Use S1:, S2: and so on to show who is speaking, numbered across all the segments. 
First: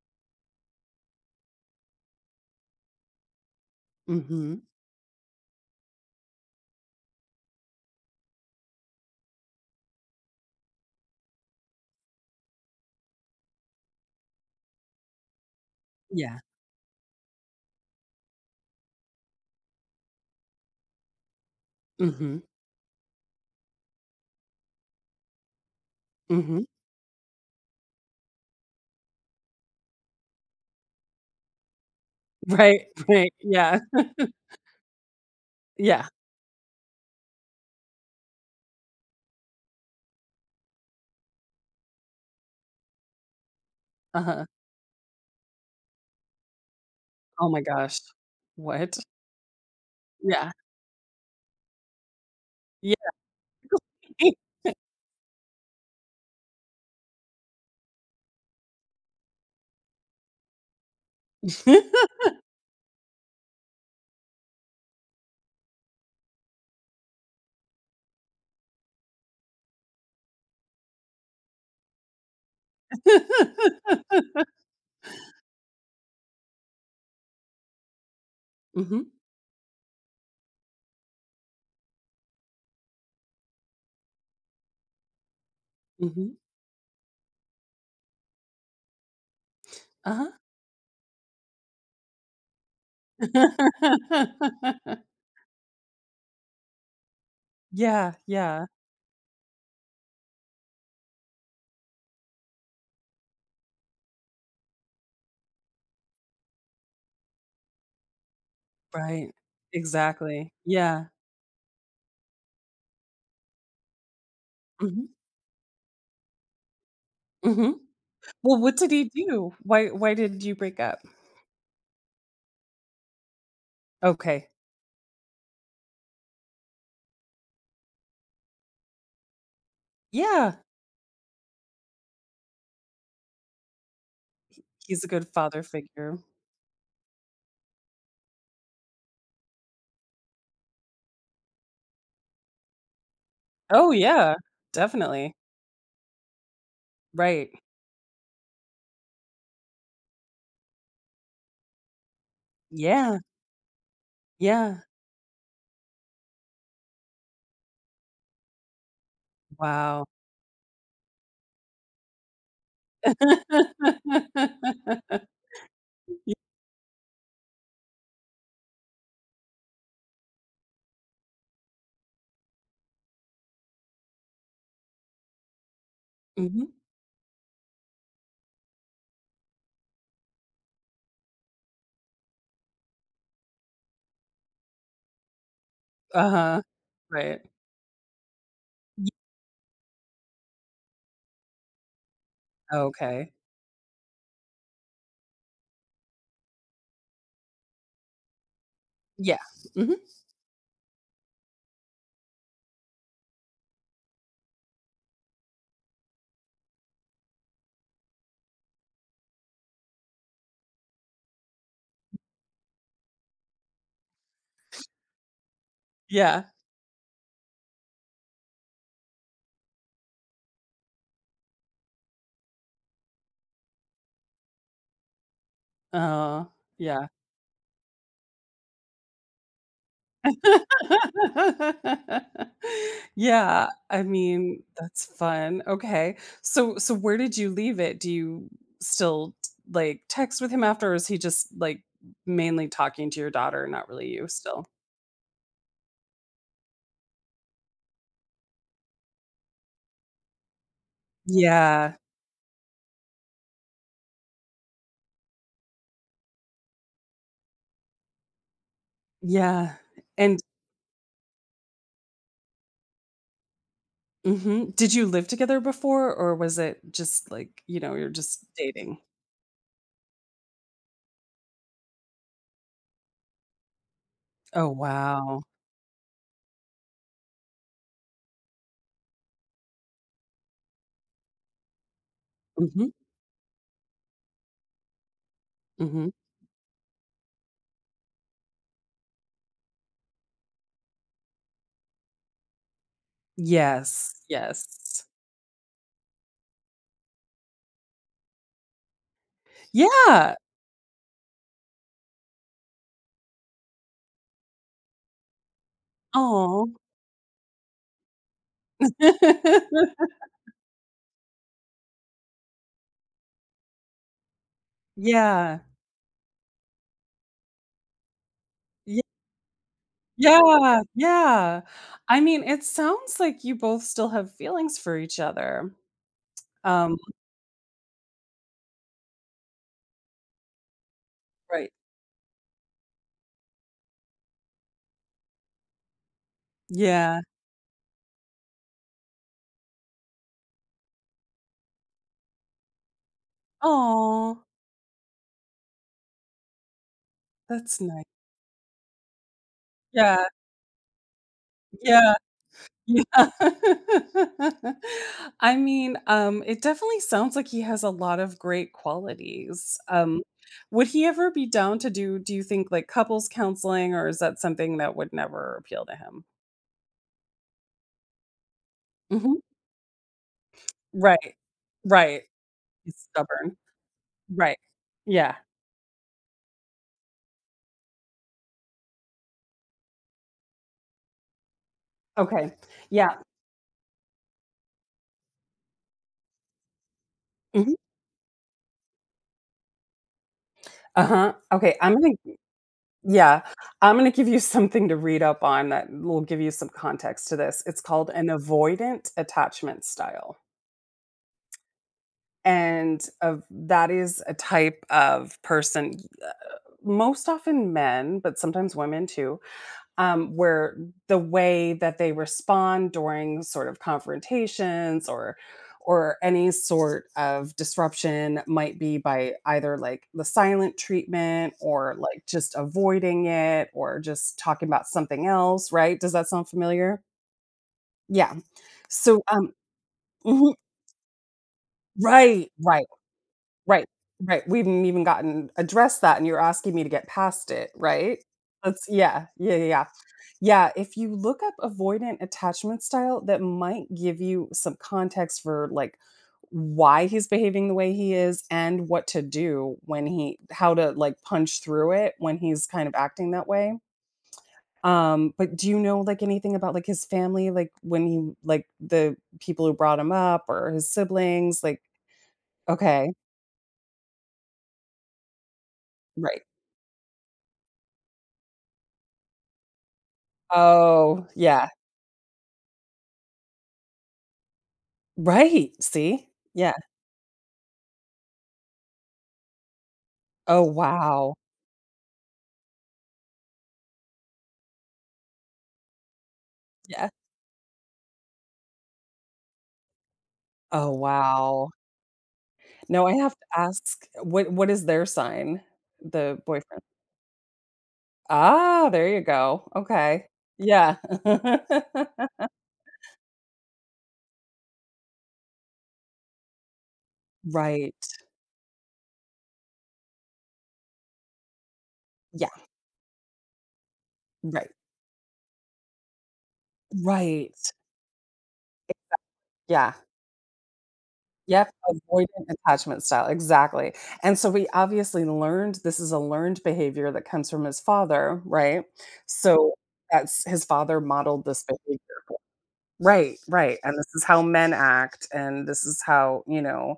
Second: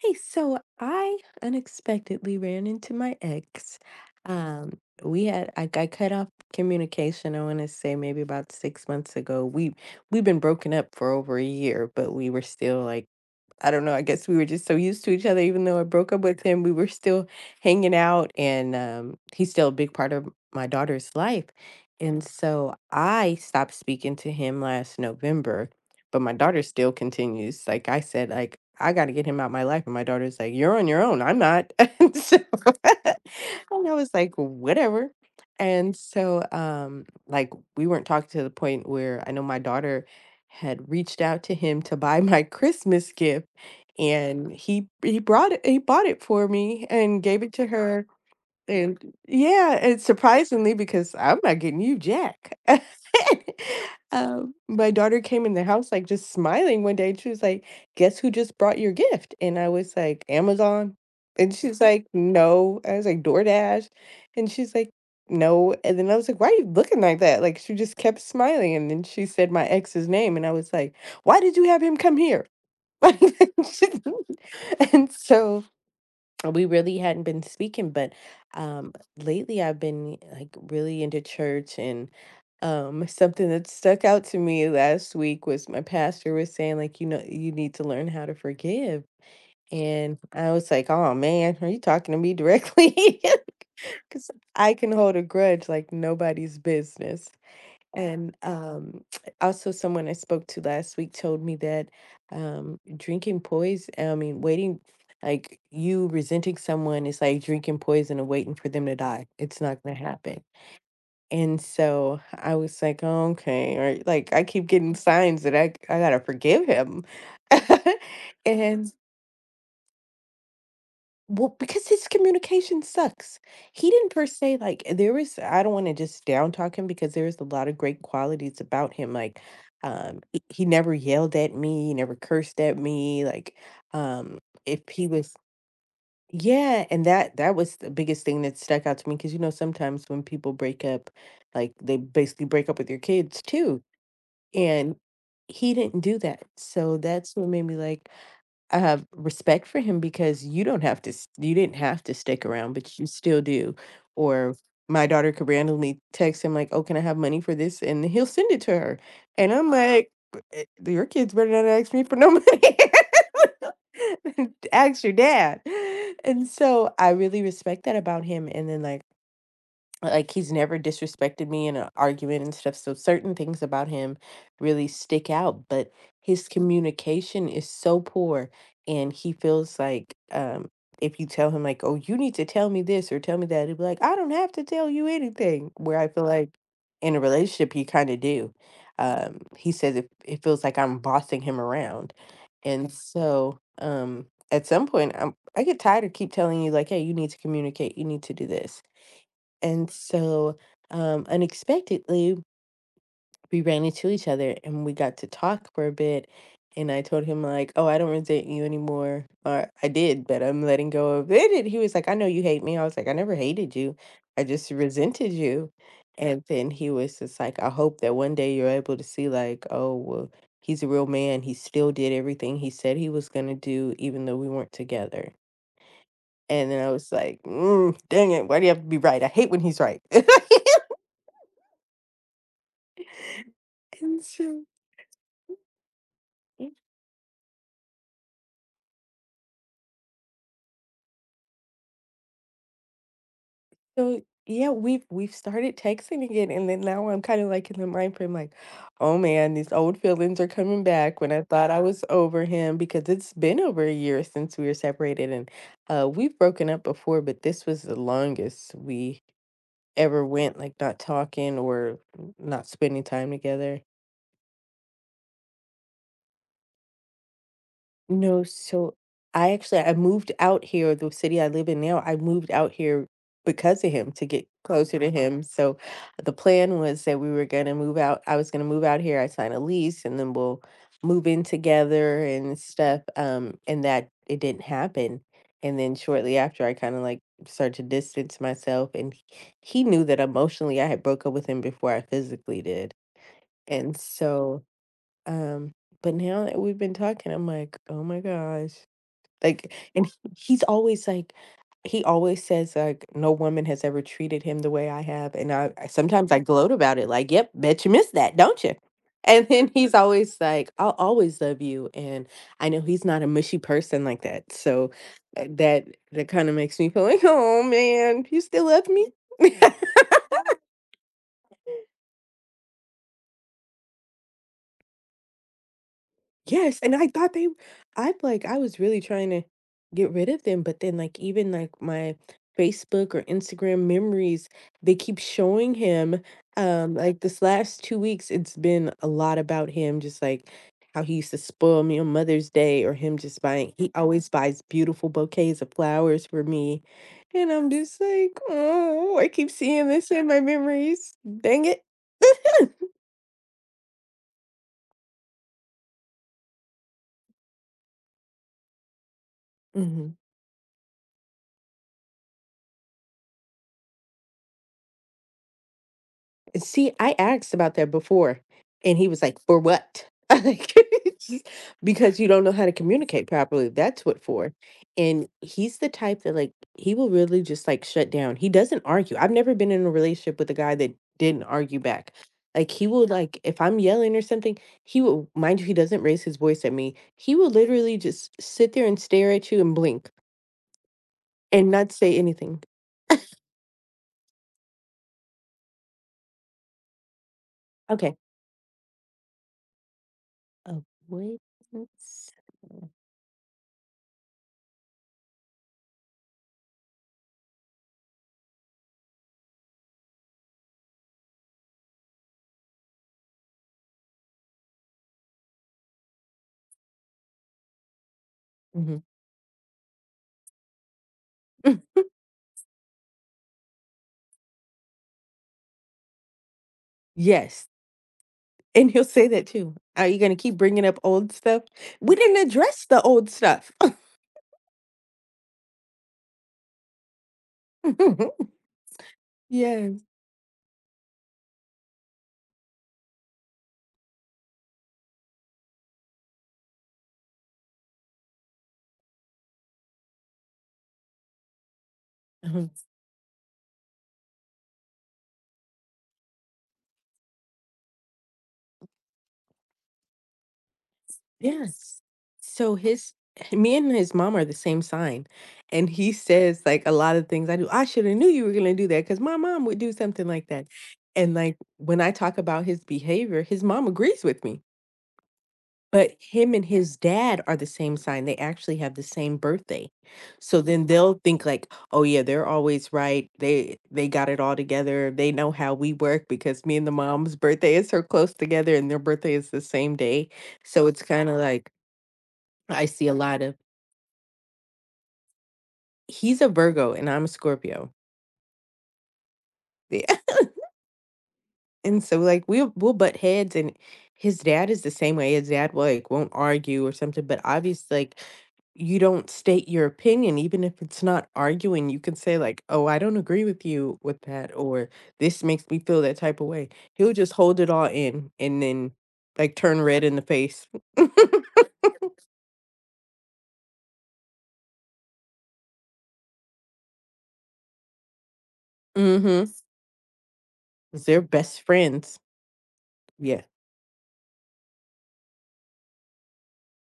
S1: Hey, so I unexpectedly ran into my ex.
S2: Mhm.
S1: Um, we had I cut off communication. I want to say maybe about 6 months ago. We've been broken up for over a year, but we were still like, I don't know. I guess we were just so used to each other. Even though I broke up
S2: Yeah.
S1: with him, we were still hanging out, and he's still a big part of my daughter's life. And
S2: Mhm.
S1: so I stopped speaking to him last November, but my daughter
S2: Mhm.
S1: still continues. Like I said, like, I got to get him out my life, and my daughter's like, "You're on your own. I'm not." And so,
S2: Right,
S1: and
S2: right, yeah,
S1: I was like, "Whatever." And
S2: yeah,
S1: so, like, we weren't talking, to the point where I know my daughter had reached out to him to buy my Christmas gift,
S2: uh-huh.
S1: and he bought it for me and gave
S2: Oh
S1: it
S2: my
S1: to
S2: gosh.
S1: her, and
S2: What?
S1: yeah, and
S2: Yeah.
S1: surprisingly, because I'm not getting you jack.
S2: Yeah.
S1: My daughter came in the house, like, just smiling one day, and she was like, "Guess who just brought your gift?" And I was like, "Amazon." And she's like, "No." I was like, "DoorDash." And she's like, "No." And then I was like, "Why are you looking like that?" Like, she just kept smiling, and then she said my ex's name, and I was like, "Why did you have him come here?" And so, we really hadn't been speaking, but
S2: Mhm,
S1: lately I've been like really into church, and something that stuck out to me last week was my pastor
S2: mhm,
S1: was saying, like, you know, you need to learn how to forgive. And
S2: uh-huh.
S1: I was like, "Oh man, are you talking to me directly?" Cuz I can hold a grudge like nobody's business.
S2: Yeah,
S1: And
S2: yeah,
S1: also, someone I spoke to last week told me that drinking poison, I mean, waiting, like, you resenting someone is like drinking poison and waiting for them to die.
S2: right.
S1: It's not going to happen.
S2: Exactly. Yeah.
S1: And so I was like, oh, okay. Or like, I keep getting
S2: Mhm,
S1: signs that I got to forgive him.
S2: mhm. Well, what did
S1: And
S2: he do? Why did you break up?
S1: well, because his communication sucks. He didn't per
S2: Okay.
S1: se like, there is, I don't want to just down talk him, because there is a lot of great qualities about him. Like, he,
S2: Yeah,
S1: he never yelled at me, he never cursed at me, like um if
S2: he's
S1: he
S2: a good
S1: was,
S2: father figure.
S1: yeah, and that that was the biggest thing that stuck out to me, because, you know, sometimes when people break up, like, they basically break up with your kids too.
S2: Oh, yeah,
S1: And
S2: definitely.
S1: he didn't do that. So that's what
S2: Right.
S1: made me like, I have respect for him, because you don't have to s you didn't have to stick around, but you
S2: Yeah,
S1: still do. Or
S2: yeah.
S1: my daughter could randomly text him like, "Oh, can I have money for this?" and he'll send it to her. And I'm
S2: Wow.
S1: like, "B eh, your kids better not ask me for no money. Ask your dad." And so I really respect that about him, and then, like, he's never disrespected me in an argument and stuff, so certain things about him really stick out, but his
S2: Mhm.
S1: communication is so poor, and he feels like, if you tell him, like, oh, you need to tell me this or tell me that, he'd be like, I don't have to tell you anything, where I feel like
S2: Uh-huh.
S1: in a
S2: Right.
S1: relationship you kind of do.
S2: Ye
S1: He says it feels like I'm bossing him around, and
S2: okay.
S1: so at some point I get tired of keep telling you, like, hey, you need to communicate, you need to do this.
S2: Yeah.
S1: And
S2: Mhm.
S1: so, unexpectedly, we ran into each other and we got to talk for a bit. And I told him, like, oh, I don't resent you anymore. Or I did, but I'm letting go of it. And he was like, I know you hate me. I was like, I never hated you. I just resented you. And
S2: Yeah.
S1: then he was just like, I hope that one day you're able to see, like, oh, well, he's a real man. He still did everything he said he was going to do, even though we weren't together.
S2: Oh,
S1: And then I
S2: yeah.
S1: was like, mm, dang it. Why do you have to be right? I hate when he's right.
S2: Yeah, I
S1: And
S2: mean,
S1: so
S2: that's fun. Okay. So where did you leave it? Do you still, like, text with him after, or is he just, like, mainly talking to your daughter, not really
S1: so
S2: you still?
S1: yeah, we've started texting again, and then now I'm kind of like in the mind frame, like, oh man, these old feelings are coming back, when I thought I
S2: Yeah.
S1: was over him, because it's been over a year since we were separated, and we've broken up before, but this was the longest we
S2: Yeah.
S1: ever
S2: And
S1: went, like, not talking, or not spending time together.
S2: mhm. Did you live together before, or was it just, like, you know, you're
S1: No,
S2: just
S1: so
S2: dating?
S1: I moved out here, the city I live in now, I moved out here because of him, to get
S2: Oh,
S1: closer to
S2: wow.
S1: him. So the plan was that we were gonna move out. I was gonna move out here. I sign a lease, and then we'll move in together and
S2: Mhm,
S1: stuff. And that, it didn't happen. And then
S2: mhm.
S1: shortly after, I kind of like started to distance myself, and he knew that emotionally I had broke up with him before I physically did. And
S2: Yes,
S1: so,
S2: yes.
S1: um, but now that we've been talking, I'm like, "Oh my gosh." Like, and he
S2: Yeah.
S1: he's always like, he always says, like, "No woman has ever treated him the way I have," and I sometimes I
S2: Oh.
S1: gloat about it, like, "Yep, bet you miss that, don't you?" And then he's always like, "I'll always love you," and I know he's not a mushy person like that, so
S2: Yeah.
S1: that that kinda makes me feel like, "Oh, man, you still love
S2: Ye
S1: me?"
S2: yeah, yeah. I mean, it sounds like you both still have feelings for each other.
S1: Yes, and
S2: Um,
S1: I thought they I like, I was really trying to get rid of them, but then, like, even like,
S2: right.
S1: my Facebook or Instagram memories, they keep showing him, like,
S2: Yeah.
S1: this last 2 weeks it's been a lot about him, just like how he used to spoil me on Mother's Day, or him just buying, he always
S2: Oh,
S1: buys beautiful bouquets of flowers for me. And I'm
S2: that's
S1: just
S2: nice.
S1: like, oh, I keep seeing this
S2: Yeah,
S1: in my memories. Dang it.
S2: yeah. Yeah. I mean, it definitely sounds like he has a lot of great qualities.
S1: Mhm.
S2: Would he ever be down to do you think like couples counseling, or is that something that would never appeal to him?
S1: See, I asked about that before, and he was like,
S2: Mhm.
S1: "For what?" Like,
S2: Right.
S1: just because
S2: Right.
S1: you don't know how to
S2: He's
S1: communicate
S2: stubborn.
S1: properly. That's what for.
S2: Right.
S1: And
S2: Yeah.
S1: he's the type that, like, he will really just like shut down. He doesn't argue. I've never been in a relationship with a guy that didn't argue back.
S2: Okay.
S1: Like, he will
S2: Yeah.
S1: like, if I'm yelling or something, he will, mind you, he doesn't raise his voice at me. He will
S2: Mhm.
S1: literally just sit there and stare at you and blink,
S2: Uh-huh.
S1: and
S2: Okay,
S1: not
S2: I'm gonna
S1: say anything.
S2: yeah, I'm gonna give you something to read up on that will give you some context to this. It's called
S1: Okay.
S2: an avoidant attachment style.
S1: Avoidance.
S2: And of that is a type of person, most often men, but sometimes women too, where the way that they respond during sort of confrontations or any sort of disruption might be
S1: Mhm.
S2: by either, like, the silent treatment, or like just avoiding it, or just talking about something else, right? Does that sound familiar?
S1: Yes.
S2: Yeah.
S1: And he'll
S2: So
S1: say that
S2: um
S1: too. Are you going to
S2: mhm,
S1: keep bringing up old stuff? We didn't
S2: right,
S1: address
S2: right.
S1: the old stuff.
S2: Right, right, we haven't even gotten addressed that, and you're asking me to get past it, right? That's yeah, yeah, yeah, yeah.
S1: Yes.
S2: Yeah, if you look up avoidant attachment style, that might give you some context for, like, why he's behaving the way he is, and what to do when he how to, like, punch through it when he's
S1: Uh-huh.
S2: kind of acting that way. But do you know, like, anything about, like, his family, like, when he like, the people who brought him up, or his siblings? Like
S1: Yes. So
S2: okay,
S1: his me and his mom are the same sign. And he
S2: right.
S1: says, like, a lot of things I do, I should have knew you were going to do that, cuz my mom would do something like that.
S2: Oh,
S1: And like,
S2: yeah.
S1: when I talk about his behavior, his mom agrees with me.
S2: Right,
S1: But
S2: see?
S1: him and
S2: Yeah.
S1: his dad are the same sign. They actually have the same birthday. So
S2: Oh,
S1: then they'll
S2: wow.
S1: think like, "Oh yeah, they're always right. They got it all together. They know how we work because me and the
S2: Yeah.
S1: mom's birthday is so close together, and their birthday is the same day." So
S2: Oh,
S1: it's kinda
S2: wow.
S1: like, I
S2: No,
S1: see a
S2: I have
S1: lot
S2: to
S1: of,
S2: ask, what is their sign?
S1: he's
S2: The
S1: a
S2: boyfriend?
S1: Virgo and I'm a Scorpio.
S2: Ah, there you go.
S1: Yeah.
S2: Okay. Yeah.
S1: And so, like, we'll butt heads, and his dad is the same way. His dad will like, won't argue or something, but
S2: Right.
S1: obviously, like, you don't state your opinion. Even if it's not arguing, you can say
S2: Yeah.
S1: like, "Oh, I don't agree with you with that,"
S2: Right.
S1: or "This makes me feel that type of way." He'll just hold
S2: Right.
S1: it all in, and then like turn
S2: Yeah.
S1: red in the face.
S2: Yep, avoidant attachment style, exactly. And so we obviously learned this is a learned behavior that comes from his father, right?
S1: Mhm.
S2: So that's his father
S1: 'Cause they're
S2: modeled
S1: best
S2: this behavior.
S1: friends.
S2: Right,
S1: Yeah.
S2: right, and this is how men act, and this is how, you know,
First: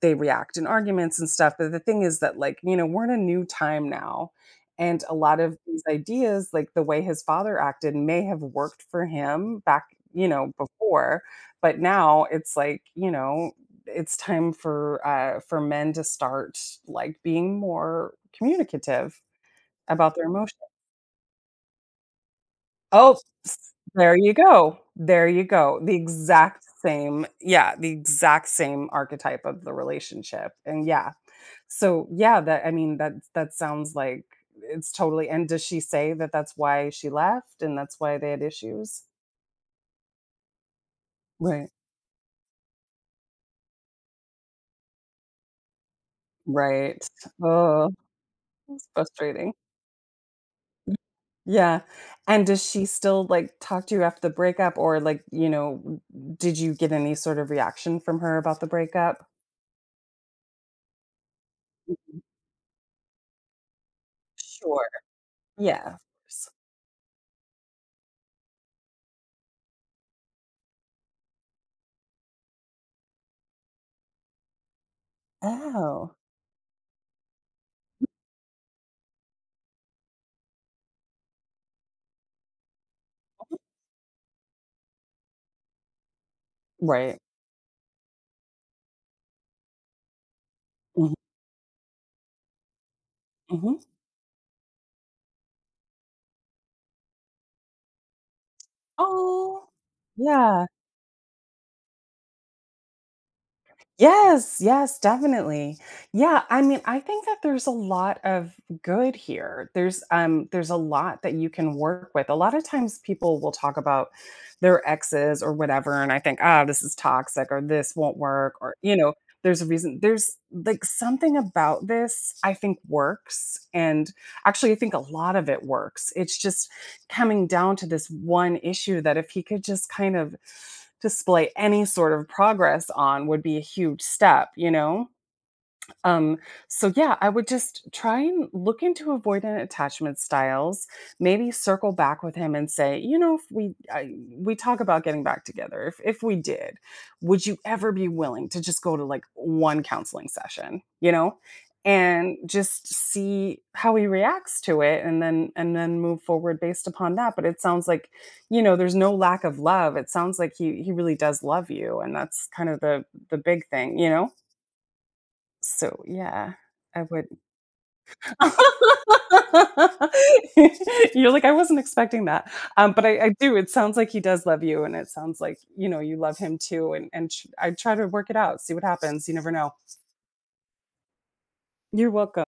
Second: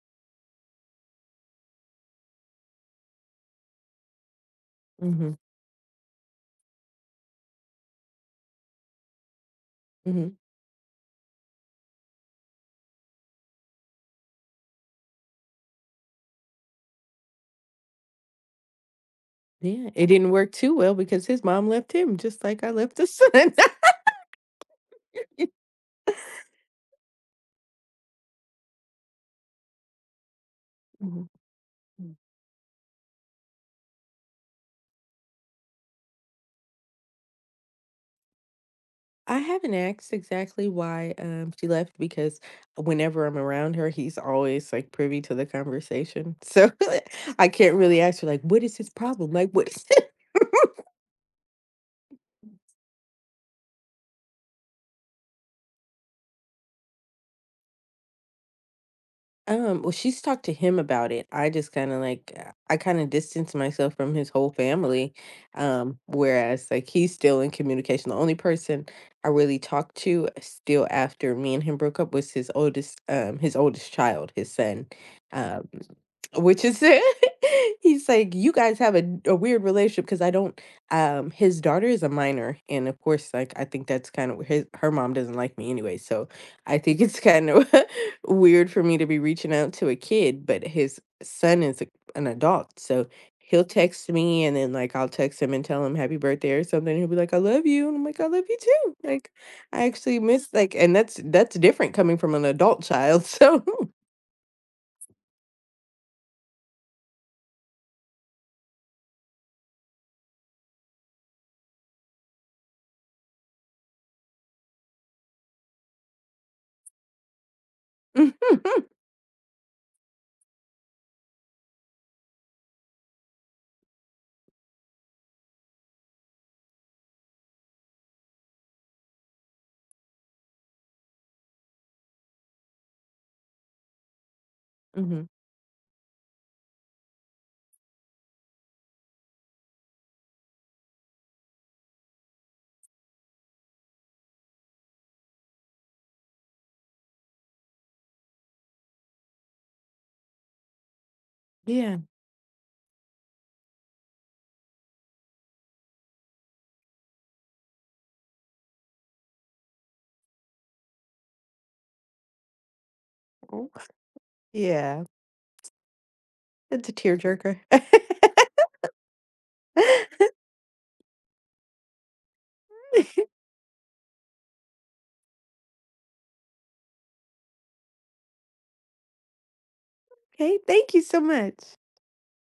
S2: they react in arguments and stuff, but the thing is that, like, you know, we're in a new time now, and a
S1: Mhm.
S2: lot of these ideas, like the way his father acted may have worked for him back, you
S1: Mhm.
S2: know, before, but now it's like, you know, it's time for men to start, like, being more communicative
S1: Yeah, it
S2: about their
S1: didn't work
S2: emotions.
S1: too well, because his mom left him just like I left the
S2: Oh,
S1: son.
S2: s there you go. There you go. The exact same yeah, the exact same archetype of the relationship, and yeah. So, yeah, that I mean, that that sounds like it's totally and does she say that that's why she left, and that's why they had issues?
S1: I haven't asked exactly why, she
S2: Right.
S1: left, because whenever I'm around her, he's always, like, privy to the conversation. So,
S2: Right.
S1: I can't
S2: Oh,
S1: really ask her, like, "What is
S2: it's
S1: his problem?" Like,
S2: frustrating.
S1: "What is"
S2: Yeah, and does she still, like, talk to you after the breakup, or, like, you know, did you get any sort of reaction from her about the breakup?
S1: Well, she's talked to him about it. I just kind of
S2: Mhm.
S1: like, I kind of distanced myself from his whole
S2: Sure.
S1: family.
S2: Yeah, of course.
S1: Whereas, like, he's still in communication. The only person I really talked to still after me and him broke up was his oldest child, his son. Um,
S2: Oh,
S1: which is, he's like, you guys have a weird relationship, because I don't his daughter is a minor, and of course, like,
S2: mhm,
S1: I think that's kind of, his her mom doesn't like me anyway, so I think
S2: right.
S1: it's kind of weird for me to be reaching out to a kid, but his
S2: Mhm,
S1: son is a, an adult. So he'll
S2: mhm.
S1: text me, and then, like, I'll text him and tell him happy birthday or something. He'll be like, I love you. And I'm like, I love you too. Like,
S2: Oh,
S1: I actually miss,
S2: yeah.
S1: like, and that's different, coming from an adult child. So
S2: Yes, yes, definitely. Yeah, I mean, I think that there's a lot of good here. There's a lot that you can work with. A lot of times people will talk about their exes or whatever, and I think, "Ah, this is toxic," or "This won't work," or, you know, there's a reason there's, like, something about this I think works, and actually I think a lot of it works. It's just coming down to this one issue that if he could just kind of display any sort of progress on would be a huge step, you know?
S1: Mhm.
S2: Um, so yeah, I would just try and look into avoidant attachment styles. Maybe circle back with him and say, you know, if we I, we talk about getting back together, if we did, would you ever be willing to just go to like one counseling session, you know,
S1: Yeah.
S2: and just see how he reacts to it, and then move forward based upon that. But it sounds like, you know, there's no lack of love. It sounds like he really does love you, and that's kind of the big
S1: Oh.
S2: thing, you know,
S1: Yeah.
S2: so, yeah,
S1: That's a
S2: I would
S1: tearjerker.
S2: You're like, "I wasn't expecting that." But I do, it sounds like he does love you, and it sounds like, you know, you love him too, and ch I try to work it out, see what happens, you never know.
S1: Okay. Thank you so much.
S2: You're welcome.